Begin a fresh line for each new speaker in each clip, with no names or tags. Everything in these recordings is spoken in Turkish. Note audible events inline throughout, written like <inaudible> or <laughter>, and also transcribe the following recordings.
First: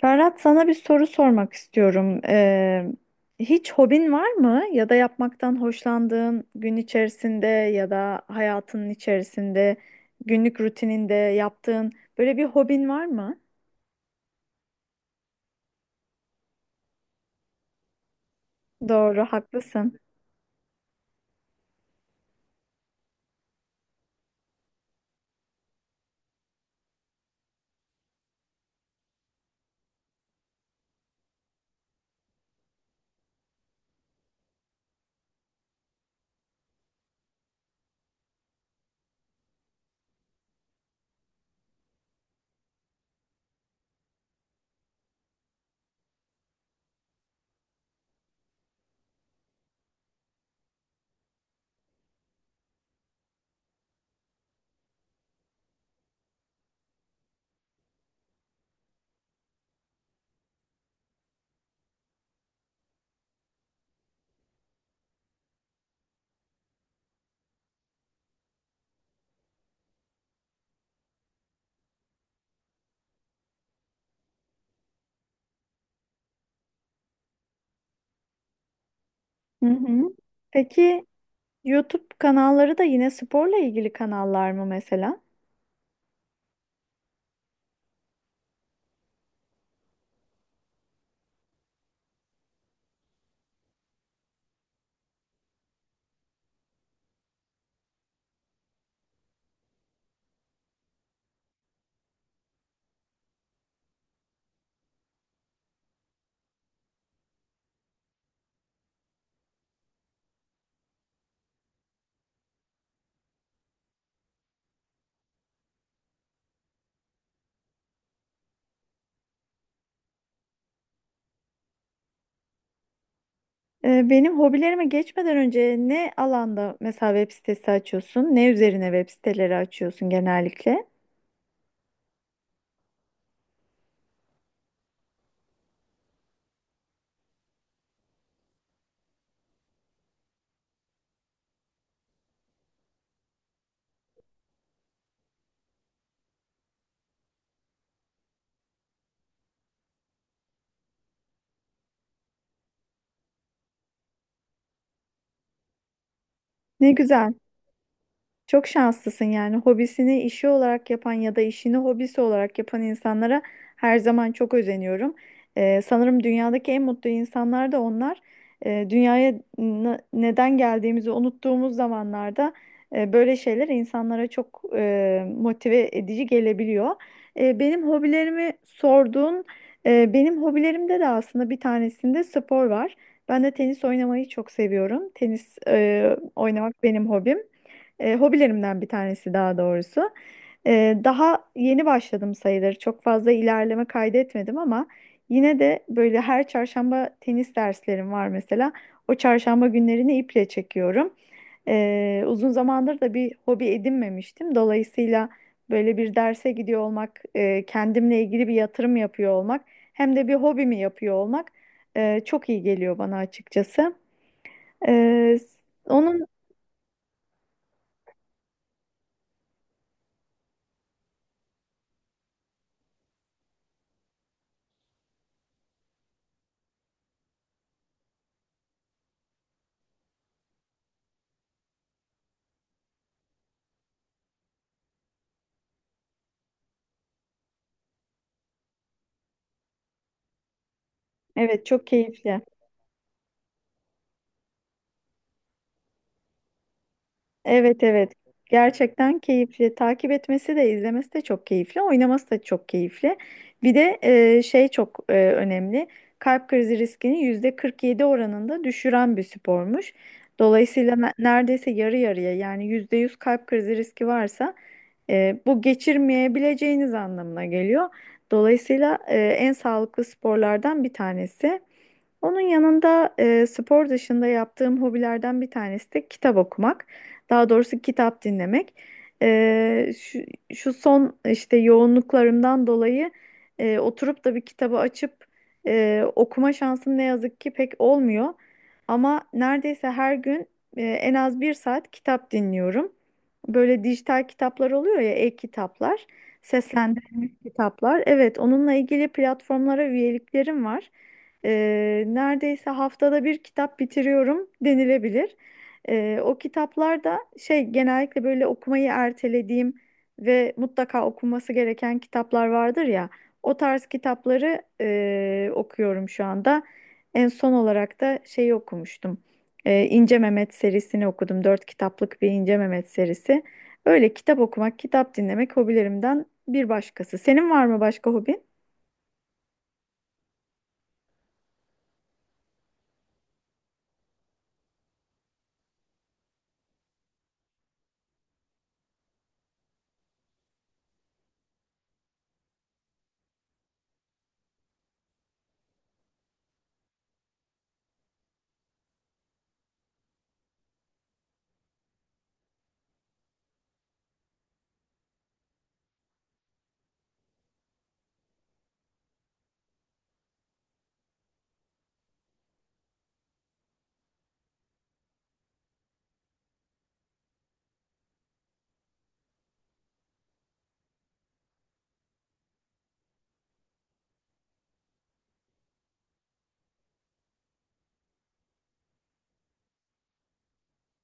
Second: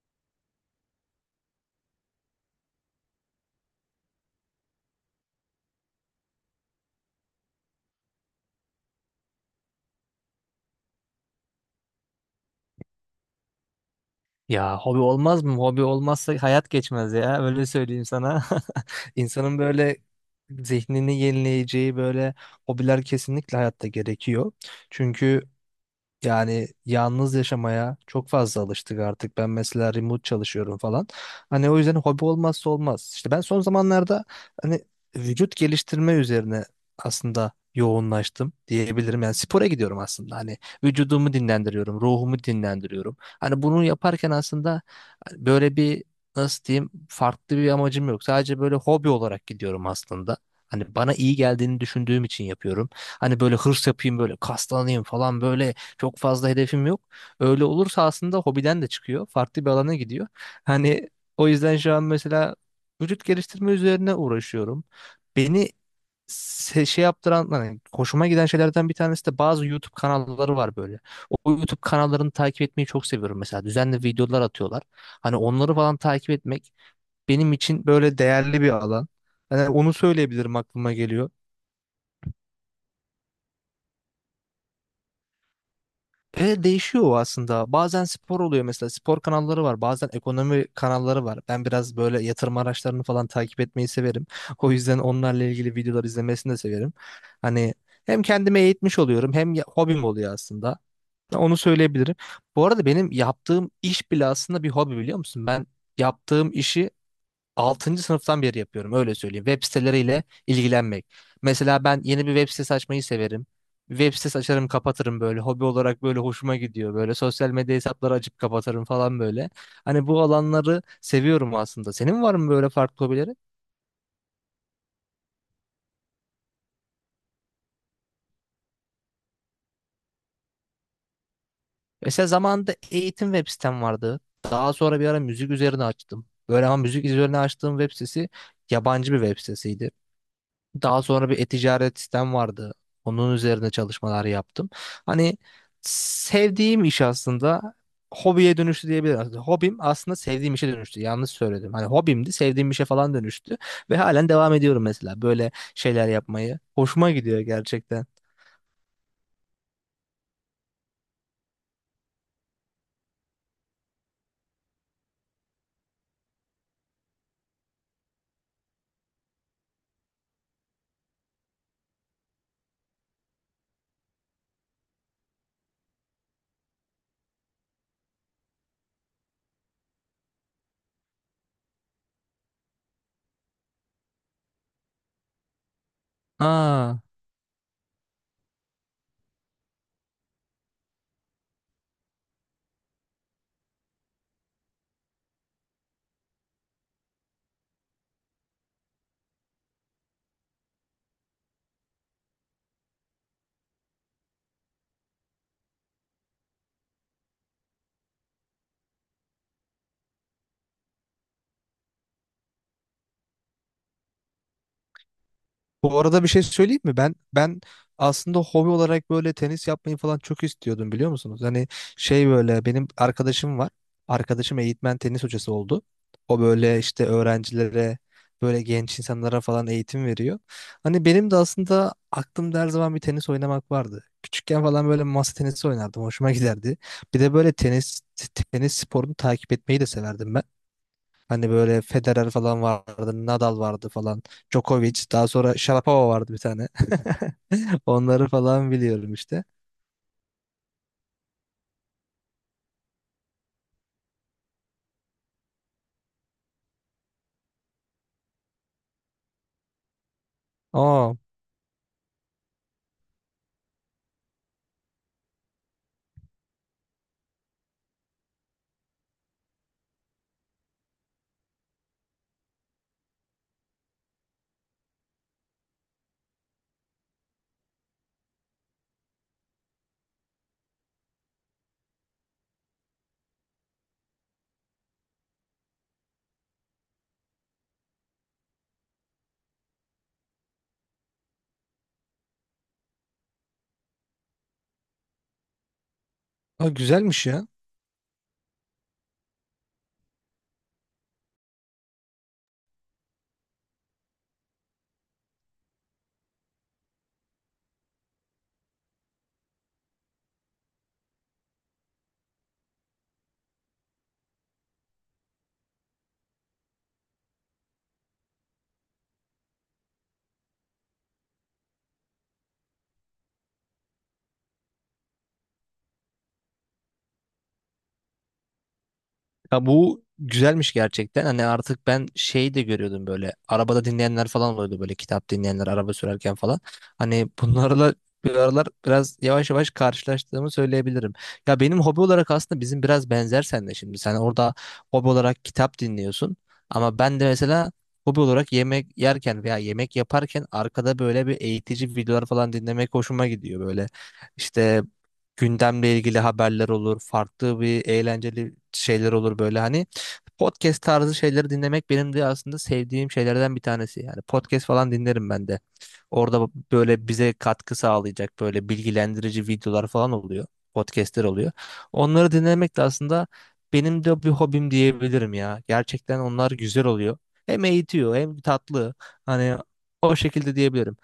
Ferhat sana bir soru sormak istiyorum. Hiç hobin var mı? Ya da yapmaktan hoşlandığın gün içerisinde ya da hayatının içerisinde, günlük rutininde yaptığın böyle bir hobin var mı?
Ya hobi olmaz mı? Hobi olmazsa hayat geçmez ya. Öyle söyleyeyim sana. <laughs>
Doğru,
İnsanın böyle
haklısın.
zihnini yenileyeceği böyle hobiler kesinlikle hayatta gerekiyor. Çünkü yani yalnız yaşamaya çok fazla alıştık artık. Ben mesela remote çalışıyorum falan. Hani o yüzden hobi olmazsa olmaz. İşte ben son zamanlarda hani vücut geliştirme üzerine aslında yoğunlaştım diyebilirim. Yani spora gidiyorum aslında. Hani vücudumu dinlendiriyorum, ruhumu dinlendiriyorum. Hani bunu yaparken aslında hani böyle bir, nasıl diyeyim, farklı bir amacım yok. Sadece böyle hobi olarak gidiyorum aslında. Hani bana iyi geldiğini düşündüğüm için yapıyorum. Hani böyle hırs yapayım, böyle kaslanayım falan böyle çok fazla hedefim yok. Öyle olursa aslında hobiden de çıkıyor. Farklı bir alana gidiyor. Hani o yüzden şu an mesela vücut geliştirme üzerine uğraşıyorum. Beni şey yaptıran, hani hoşuma giden şeylerden bir tanesi de bazı YouTube kanalları var böyle. O YouTube kanallarını takip etmeyi çok seviyorum mesela. Düzenli videolar atıyorlar. Hani onları falan takip etmek benim için böyle değerli bir alan.
Hı
Hani onu
hı.
söyleyebilirim, aklıma
Peki
geliyor.
YouTube kanalları da yine sporla ilgili kanallar mı mesela?
Değişiyor o aslında. Bazen spor oluyor mesela. Spor kanalları var. Bazen ekonomi kanalları var. Ben biraz böyle yatırım araçlarını falan takip etmeyi severim. O yüzden onlarla ilgili videolar izlemesini de severim. Hani hem kendime eğitmiş oluyorum hem hobim oluyor aslında. Onu söyleyebilirim. Bu arada benim yaptığım iş bile aslında bir hobi, biliyor musun? Ben yaptığım işi altıncı sınıftan beri yapıyorum, öyle söyleyeyim. Web siteleriyle ilgilenmek. Mesela ben yeni bir web sitesi açmayı severim. Web sitesi açarım kapatırım, böyle hobi olarak böyle hoşuma gidiyor, böyle sosyal medya hesapları açıp kapatırım falan böyle. Hani bu alanları seviyorum aslında. Senin var mı böyle farklı hobileri?
Benim hobilerime geçmeden önce ne alanda mesela web sitesi açıyorsun? Ne üzerine web siteleri açıyorsun genellikle?
Mesela zamanında eğitim web sitem vardı. Daha sonra bir ara müzik üzerine açtım böyle, ama müzik üzerine açtığım web sitesi yabancı bir web sitesiydi. Daha sonra bir e-ticaret sistem vardı. Onun üzerine çalışmalar yaptım. Hani sevdiğim iş aslında hobiye dönüştü diyebilirim. Aslında hobim aslında sevdiğim işe dönüştü. Yanlış söyledim. Hani hobimdi, sevdiğim işe falan dönüştü ve halen devam ediyorum mesela böyle şeyler yapmayı.
Ne
Hoşuma
güzel.
gidiyor gerçekten.
Çok şanslısın yani hobisini işi olarak yapan ya da işini hobisi olarak yapan insanlara her zaman çok özeniyorum. Sanırım dünyadaki en mutlu insanlar da onlar. Dünyaya neden geldiğimizi unuttuğumuz zamanlarda böyle şeyler insanlara çok motive edici gelebiliyor. Benim hobilerimi sorduğun, benim hobilerimde de aslında bir tanesinde spor var. Ben de tenis oynamayı çok seviyorum. Tenis oynamak
Aa.
benim hobim. Hobilerimden bir tanesi daha doğrusu. Daha yeni başladım sayılır. Çok fazla ilerleme kaydetmedim ama yine de böyle her çarşamba tenis derslerim var mesela. O çarşamba günlerini iple çekiyorum. Uzun zamandır da bir hobi edinmemiştim. Dolayısıyla böyle bir derse gidiyor olmak, kendimle ilgili bir yatırım yapıyor olmak, hem de bir hobimi yapıyor olmak çok iyi geliyor bana açıkçası. E,
Bu arada
onun
bir şey söyleyeyim mi? Ben aslında hobi olarak böyle tenis yapmayı falan çok istiyordum, biliyor musunuz? Hani şey, böyle benim arkadaşım var. Arkadaşım eğitmen, tenis hocası oldu. O böyle işte öğrencilere, böyle genç insanlara falan eğitim veriyor. Hani benim de aslında aklımda her zaman bir tenis oynamak vardı. Küçükken falan böyle masa tenisi oynardım. Hoşuma giderdi. Bir de böyle tenis sporunu takip etmeyi de severdim ben. Hani
evet
böyle
çok
Federer
keyifli.
falan vardı, Nadal vardı falan, Djokovic, daha sonra Sharapova vardı bir tane.
Evet
<laughs>
evet.
Onları falan biliyorum
Gerçekten
işte.
keyifli. Takip etmesi de izlemesi de çok keyifli. Oynaması da çok keyifli. Bir de şey çok önemli. Kalp krizi riskini yüzde 47 oranında düşüren bir spormuş. Dolayısıyla
Aa,
neredeyse yarı yarıya yani %100 kalp krizi riski varsa bu geçirmeyebileceğiniz anlamına geliyor. Dolayısıyla en sağlıklı sporlardan bir tanesi. Onun yanında spor dışında yaptığım hobilerden bir tanesi de kitap okumak. Daha doğrusu kitap dinlemek. E, şu, şu son işte yoğunluklarımdan dolayı oturup da bir kitabı açıp okuma şansım ne yazık ki pek olmuyor. Ama neredeyse her gün en az bir saat kitap dinliyorum. Böyle dijital kitaplar oluyor ya, e-kitaplar,
aa, güzelmiş
seslendirilmiş
ya.
kitaplar. Evet, onunla ilgili platformlara üyeliklerim var. Neredeyse haftada bir kitap bitiriyorum denilebilir. O kitaplar da şey genellikle böyle okumayı ertelediğim ve mutlaka okunması gereken kitaplar vardır ya. O tarz kitapları okuyorum şu anda. En son olarak da şeyi okumuştum. İnce Mehmet serisini okudum. Dört kitaplık bir İnce Mehmet serisi. Öyle kitap okumak, kitap dinlemek hobilerimden bir başkası. Senin var mı başka hobin?
Ya bu güzelmiş gerçekten. Hani artık ben şey de görüyordum böyle. Arabada dinleyenler falan oluyordu, böyle kitap dinleyenler araba sürerken falan. Hani bunlarla bir aralar biraz yavaş yavaş karşılaştığımı söyleyebilirim. Ya benim hobi olarak aslında bizim biraz benzer seninle şimdi. Sen orada hobi olarak kitap dinliyorsun. Ama ben de mesela hobi olarak yemek yerken veya yemek yaparken arkada böyle bir eğitici videolar falan dinlemek hoşuma gidiyor böyle. İşte gündemle ilgili haberler olur, farklı bir eğlenceli şeyler olur böyle, hani podcast tarzı şeyleri dinlemek benim de aslında sevdiğim şeylerden bir tanesi. Yani podcast falan dinlerim ben de. Orada böyle bize katkı sağlayacak böyle bilgilendirici videolar falan oluyor. Podcast'ler oluyor. Onları dinlemek de aslında benim de bir hobim diyebilirim ya. Gerçekten onlar güzel oluyor. Hem eğitiyor hem tatlı. Hani o şekilde diyebilirim.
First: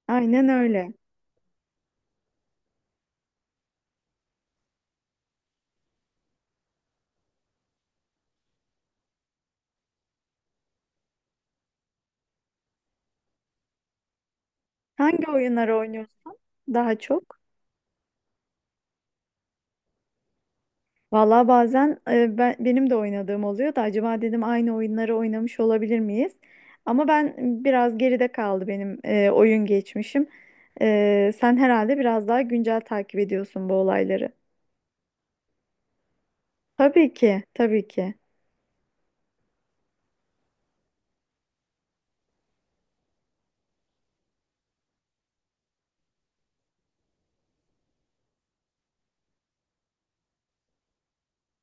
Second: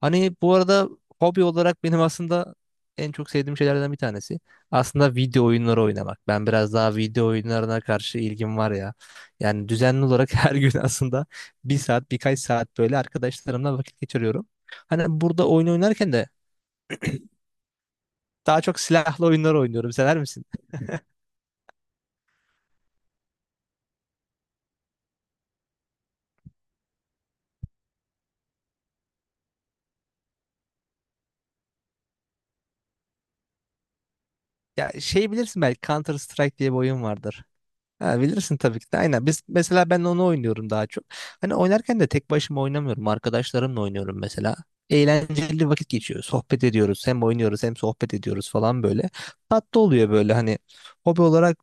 Hani
Aynen
bu arada
öyle.
hobi olarak benim aslında en çok sevdiğim şeylerden bir tanesi, aslında video oyunları oynamak. Ben biraz daha video oyunlarına karşı ilgim var ya. Yani düzenli olarak <laughs> her gün aslında bir saat, birkaç saat böyle arkadaşlarımla vakit geçiriyorum. Hani
Hangi
burada oyun
oyunları
oynarken de
oynuyorsun daha çok?
daha çok silahlı oyunlar oynuyorum. Sever misin?
Valla bazen benim de oynadığım oluyor da acaba dedim aynı oyunları oynamış olabilir miyiz? Ama ben biraz geride kaldı benim oyun geçmişim. Sen herhalde biraz daha güncel takip ediyorsun bu olayları.
Ya şey, bilirsin belki Counter Strike diye bir oyun
Tabii ki,
vardır.
tabii ki.
Ha, bilirsin tabii ki de. Aynen. Biz mesela, ben onu oynuyorum daha çok. Hani oynarken de tek başıma oynamıyorum. Arkadaşlarımla oynuyorum mesela. Eğlenceli vakit geçiyor. Sohbet ediyoruz. Hem oynuyoruz hem sohbet ediyoruz falan böyle. Tatlı oluyor böyle, hani hobi olarak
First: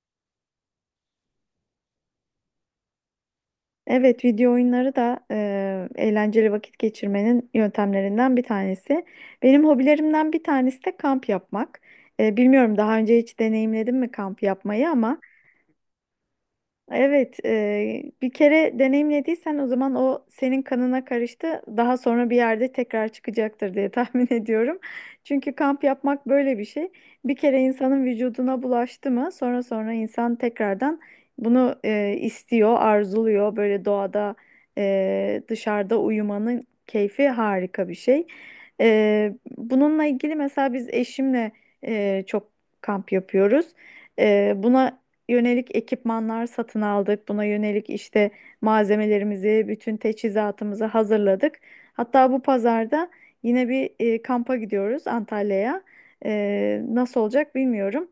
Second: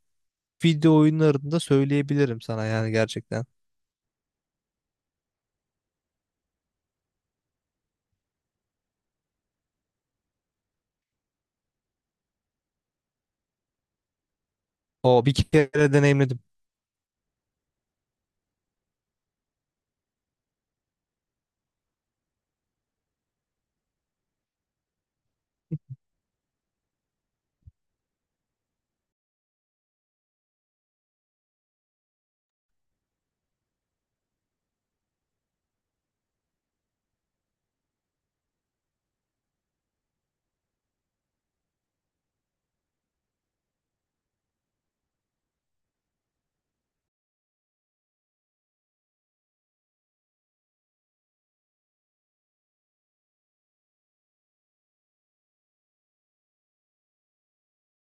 video oyunlarında söyleyebilirim sana yani gerçekten.
Evet, video oyunları da eğlenceli vakit geçirmenin yöntemlerinden bir tanesi. Benim hobilerimden bir tanesi de kamp yapmak. Bilmiyorum daha önce hiç deneyimledim mi kamp yapmayı ama...
O, bir kere deneyimledim.
Evet, bir kere deneyimlediysen o zaman o senin kanına karıştı. Daha sonra bir yerde tekrar çıkacaktır diye tahmin <laughs> ediyorum. Çünkü kamp yapmak böyle bir şey. Bir kere insanın vücuduna bulaştı mı, sonra sonra insan tekrardan bunu istiyor, arzuluyor. Böyle doğada, dışarıda uyumanın keyfi harika bir şey. Bununla ilgili mesela biz eşimle çok kamp yapıyoruz. Buna yönelik ekipmanlar satın aldık. Buna yönelik işte malzemelerimizi, bütün teçhizatımızı hazırladık. Hatta bu pazarda yine bir kampa gidiyoruz Antalya'ya. Nasıl olacak bilmiyorum.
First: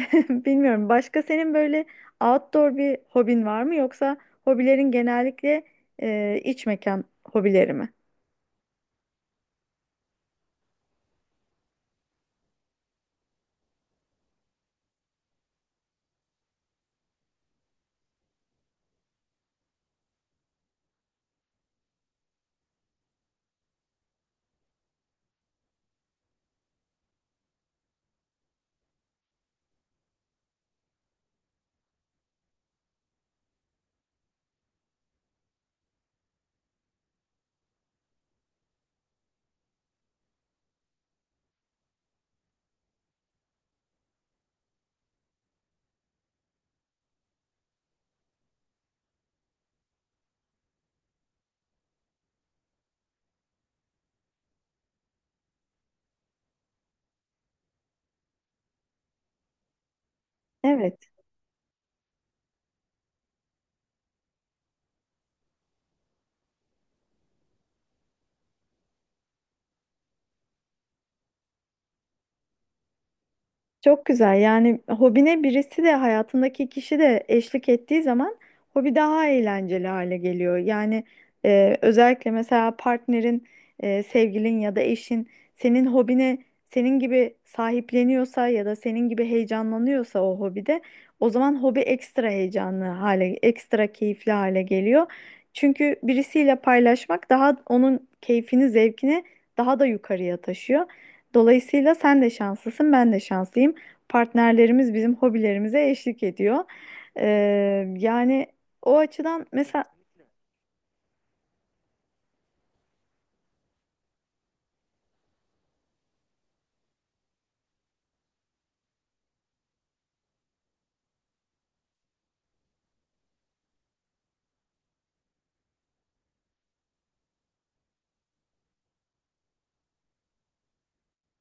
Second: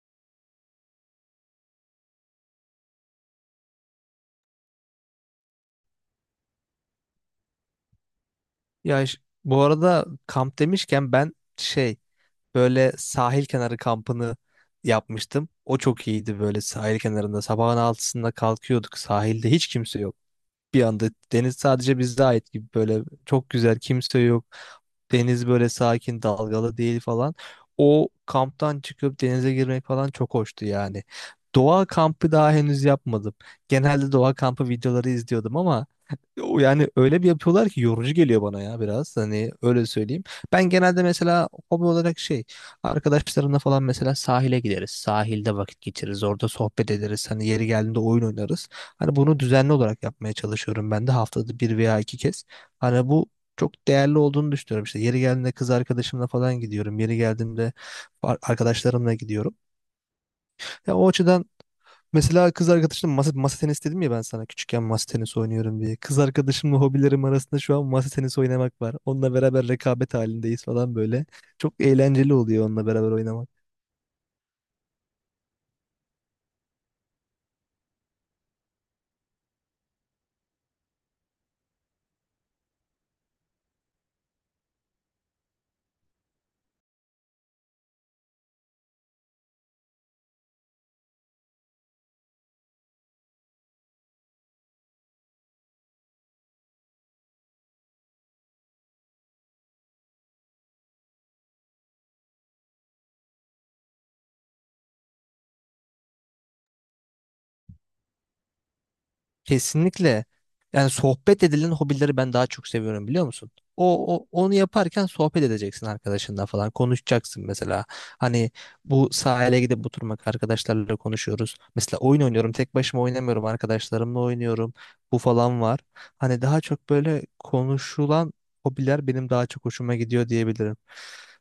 <laughs> Bilmiyorum. Başka senin böyle outdoor bir hobin var mı yoksa hobilerin genellikle iç mekan hobileri mi?
Ya ş- Bu arada kamp demişken ben şey, böyle sahil kenarı kampını yapmıştım. O çok iyiydi, böyle sahil kenarında. Sabahın altısında kalkıyorduk. Sahilde hiç kimse yok bir anda. Deniz sadece bize ait gibi, böyle çok güzel, kimse yok. Deniz böyle sakin, dalgalı değil falan. O kamptan çıkıp denize girmek falan çok hoştu yani. Doğa kampı daha henüz yapmadım. Genelde doğa kampı videoları izliyordum ama o, yani öyle bir yapıyorlar ki yorucu geliyor bana ya, biraz. Hani öyle söyleyeyim. Ben genelde mesela hobi olarak şey, arkadaşlarımla falan mesela sahile gideriz. Sahilde vakit geçiririz. Orada sohbet ederiz. Hani yeri geldiğinde oyun oynarız. Hani bunu düzenli olarak yapmaya çalışıyorum ben de haftada bir veya iki kez. Hani bu çok değerli olduğunu düşünüyorum. İşte yeri geldiğinde kız arkadaşımla falan gidiyorum. Yeri geldiğinde arkadaşlarımla gidiyorum. Ya o
Evet.
açıdan mesela kız arkadaşımla masa tenisi dedim ya ben sana, küçükken masa tenisi oynuyorum diye. Kız arkadaşımla hobilerim arasında şu an masa tenisi oynamak var. Onunla beraber rekabet halindeyiz falan böyle. Çok eğlenceli oluyor onunla beraber oynamak.
Çok güzel. Yani hobine birisi de hayatındaki kişi de eşlik ettiği zaman hobi daha eğlenceli hale geliyor. Yani özellikle mesela partnerin, sevgilin ya da eşin senin hobine senin gibi sahipleniyorsa ya da senin gibi heyecanlanıyorsa o hobide o zaman hobi ekstra heyecanlı hale, ekstra keyifli hale geliyor. Çünkü birisiyle paylaşmak daha onun keyfini, zevkini daha da yukarıya taşıyor. Dolayısıyla sen de şanslısın, ben de şanslıyım. Partnerlerimiz bizim hobilerimize eşlik ediyor. Ee, yani o açıdan mesela
Kesinlikle. Yani sohbet edilen hobileri ben daha çok seviyorum, biliyor musun? Onu yaparken sohbet edeceksin arkadaşınla, falan konuşacaksın mesela. Hani bu sahile gidip oturmak, arkadaşlarla konuşuyoruz. Mesela oyun oynuyorum, tek başıma oynamıyorum, arkadaşlarımla oynuyorum. Bu falan var. Hani daha çok böyle konuşulan hobiler benim daha çok hoşuma gidiyor diyebilirim.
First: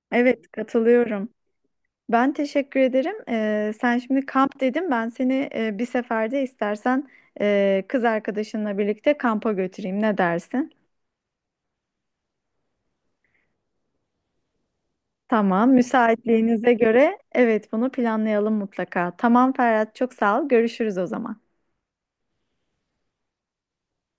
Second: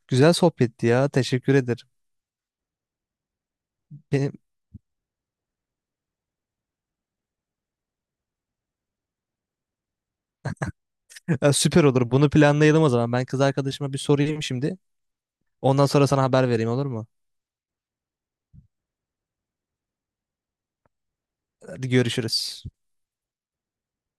Güzel
evet
sohbetti ya.
katılıyorum.
Teşekkür ederim.
Ben teşekkür ederim. Sen şimdi
Benim,
kamp dedim. Ben seni bir seferde istersen kız arkadaşınla birlikte kampa götüreyim. Ne dersin?
<laughs> süper olur. Bunu planlayalım o zaman. Ben kız arkadaşıma bir sorayım şimdi.
Tamam,
Ondan sonra sana haber vereyim,
müsaitliğinize
olur mu?
göre evet bunu planlayalım mutlaka. Tamam Ferhat, çok sağ ol. Görüşürüz o zaman.
Hadi görüşürüz.